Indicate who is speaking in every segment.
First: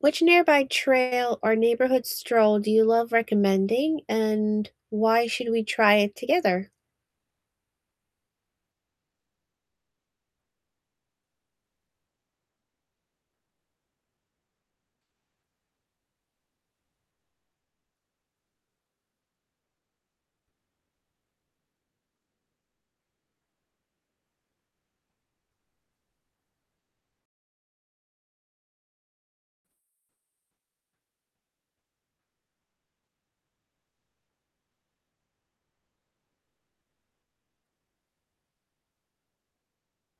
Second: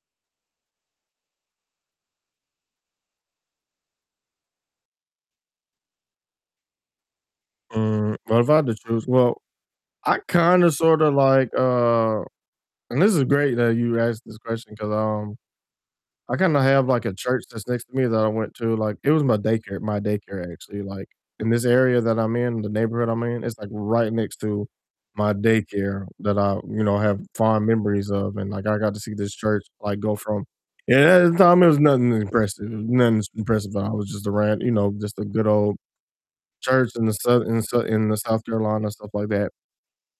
Speaker 1: Which nearby trail or neighborhood stroll do you love recommending, and why should we try it together?
Speaker 2: Mm, well if I had to choose, well, I kinda sorta like, uh and this is great that you asked this question 'cause, um, I kinda have, like, a church that's next to me that I went to, like, it was my daycare my daycare actually, like, in this area that I'm in, the neighborhood I'm in, it's, like, right next to my daycare that I, you know, have fond memories of, and, like, I got to see this church, like, go from yeah, at the time it was nothing impressive, it was nothing impressive about it, it was just a ran you know, just a good old church in the Sou in the Sou in the South Carolina, stuff like that,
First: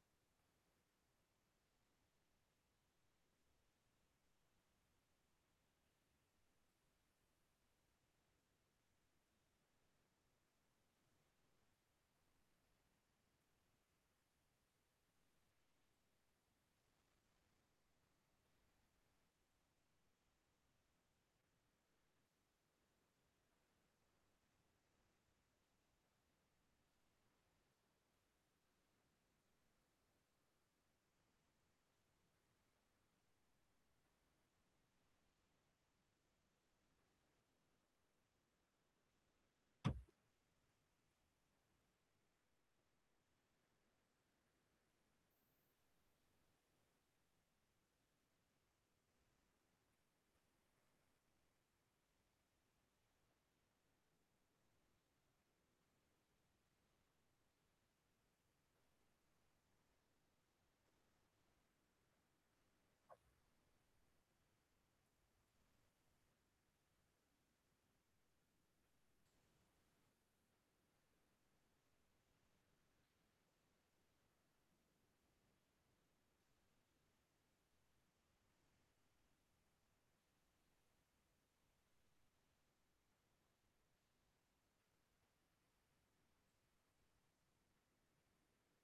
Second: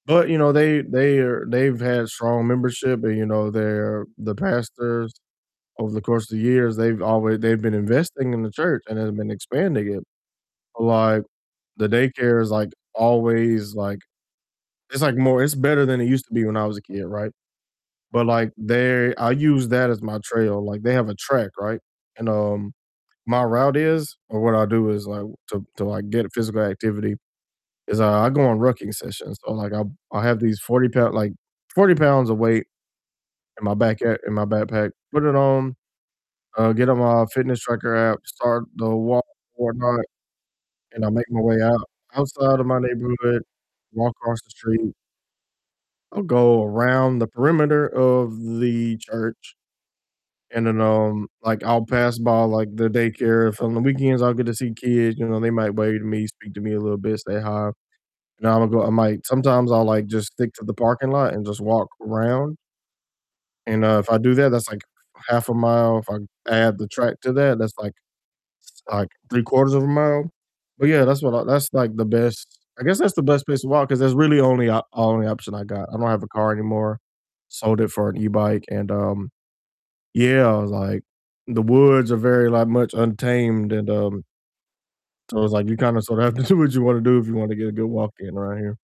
Speaker 2: but, you know, they they are they've had strong membership and, you know, their the pastors over the course of the years they've alway they've been investing in the church and have been expanding it, like, the daycare is, like, always, like, it's, like, more it's better than it used to be when I was a kid, right, but, like, they I use that as my trail, like, they have a track, right, and, um, my route is or what I do is, like to to, like, get physical activity, is I I go on rucking sessions, so, like, I'll I'll have these 40 pou like 40 pounds of weight in my back a in my backpack, put it on, uh, get on my fitness tracker app, start the walk or whatnot, and I make my way out outside of my neighborhood, walk across the street I'll go around the perimeter of the church and then, um, like, I'll pass by, like, the daycare, if on the weekends I'll get to see kids, you know, they might wave to me, speak to me a little bit, say hi, you know, I'ma go I might sometimes I'll, like, just stick to the parking lot and just walk around and, uh, if I do that, that's, like, half a mile, if I add the track to that, that's, like it's, like, 3 quarters of a mile, but, yeah, that's what I that's like the best I guess that's the best place to walk 'cause that's really only o only option I got, I don't have a car anymore, sold it for an e-bike and, um yeah, like, the woods are very, like, much untamed and, um so it's, like, you kinda sorta have to do what you wanna do if you want to get a good walk in around here.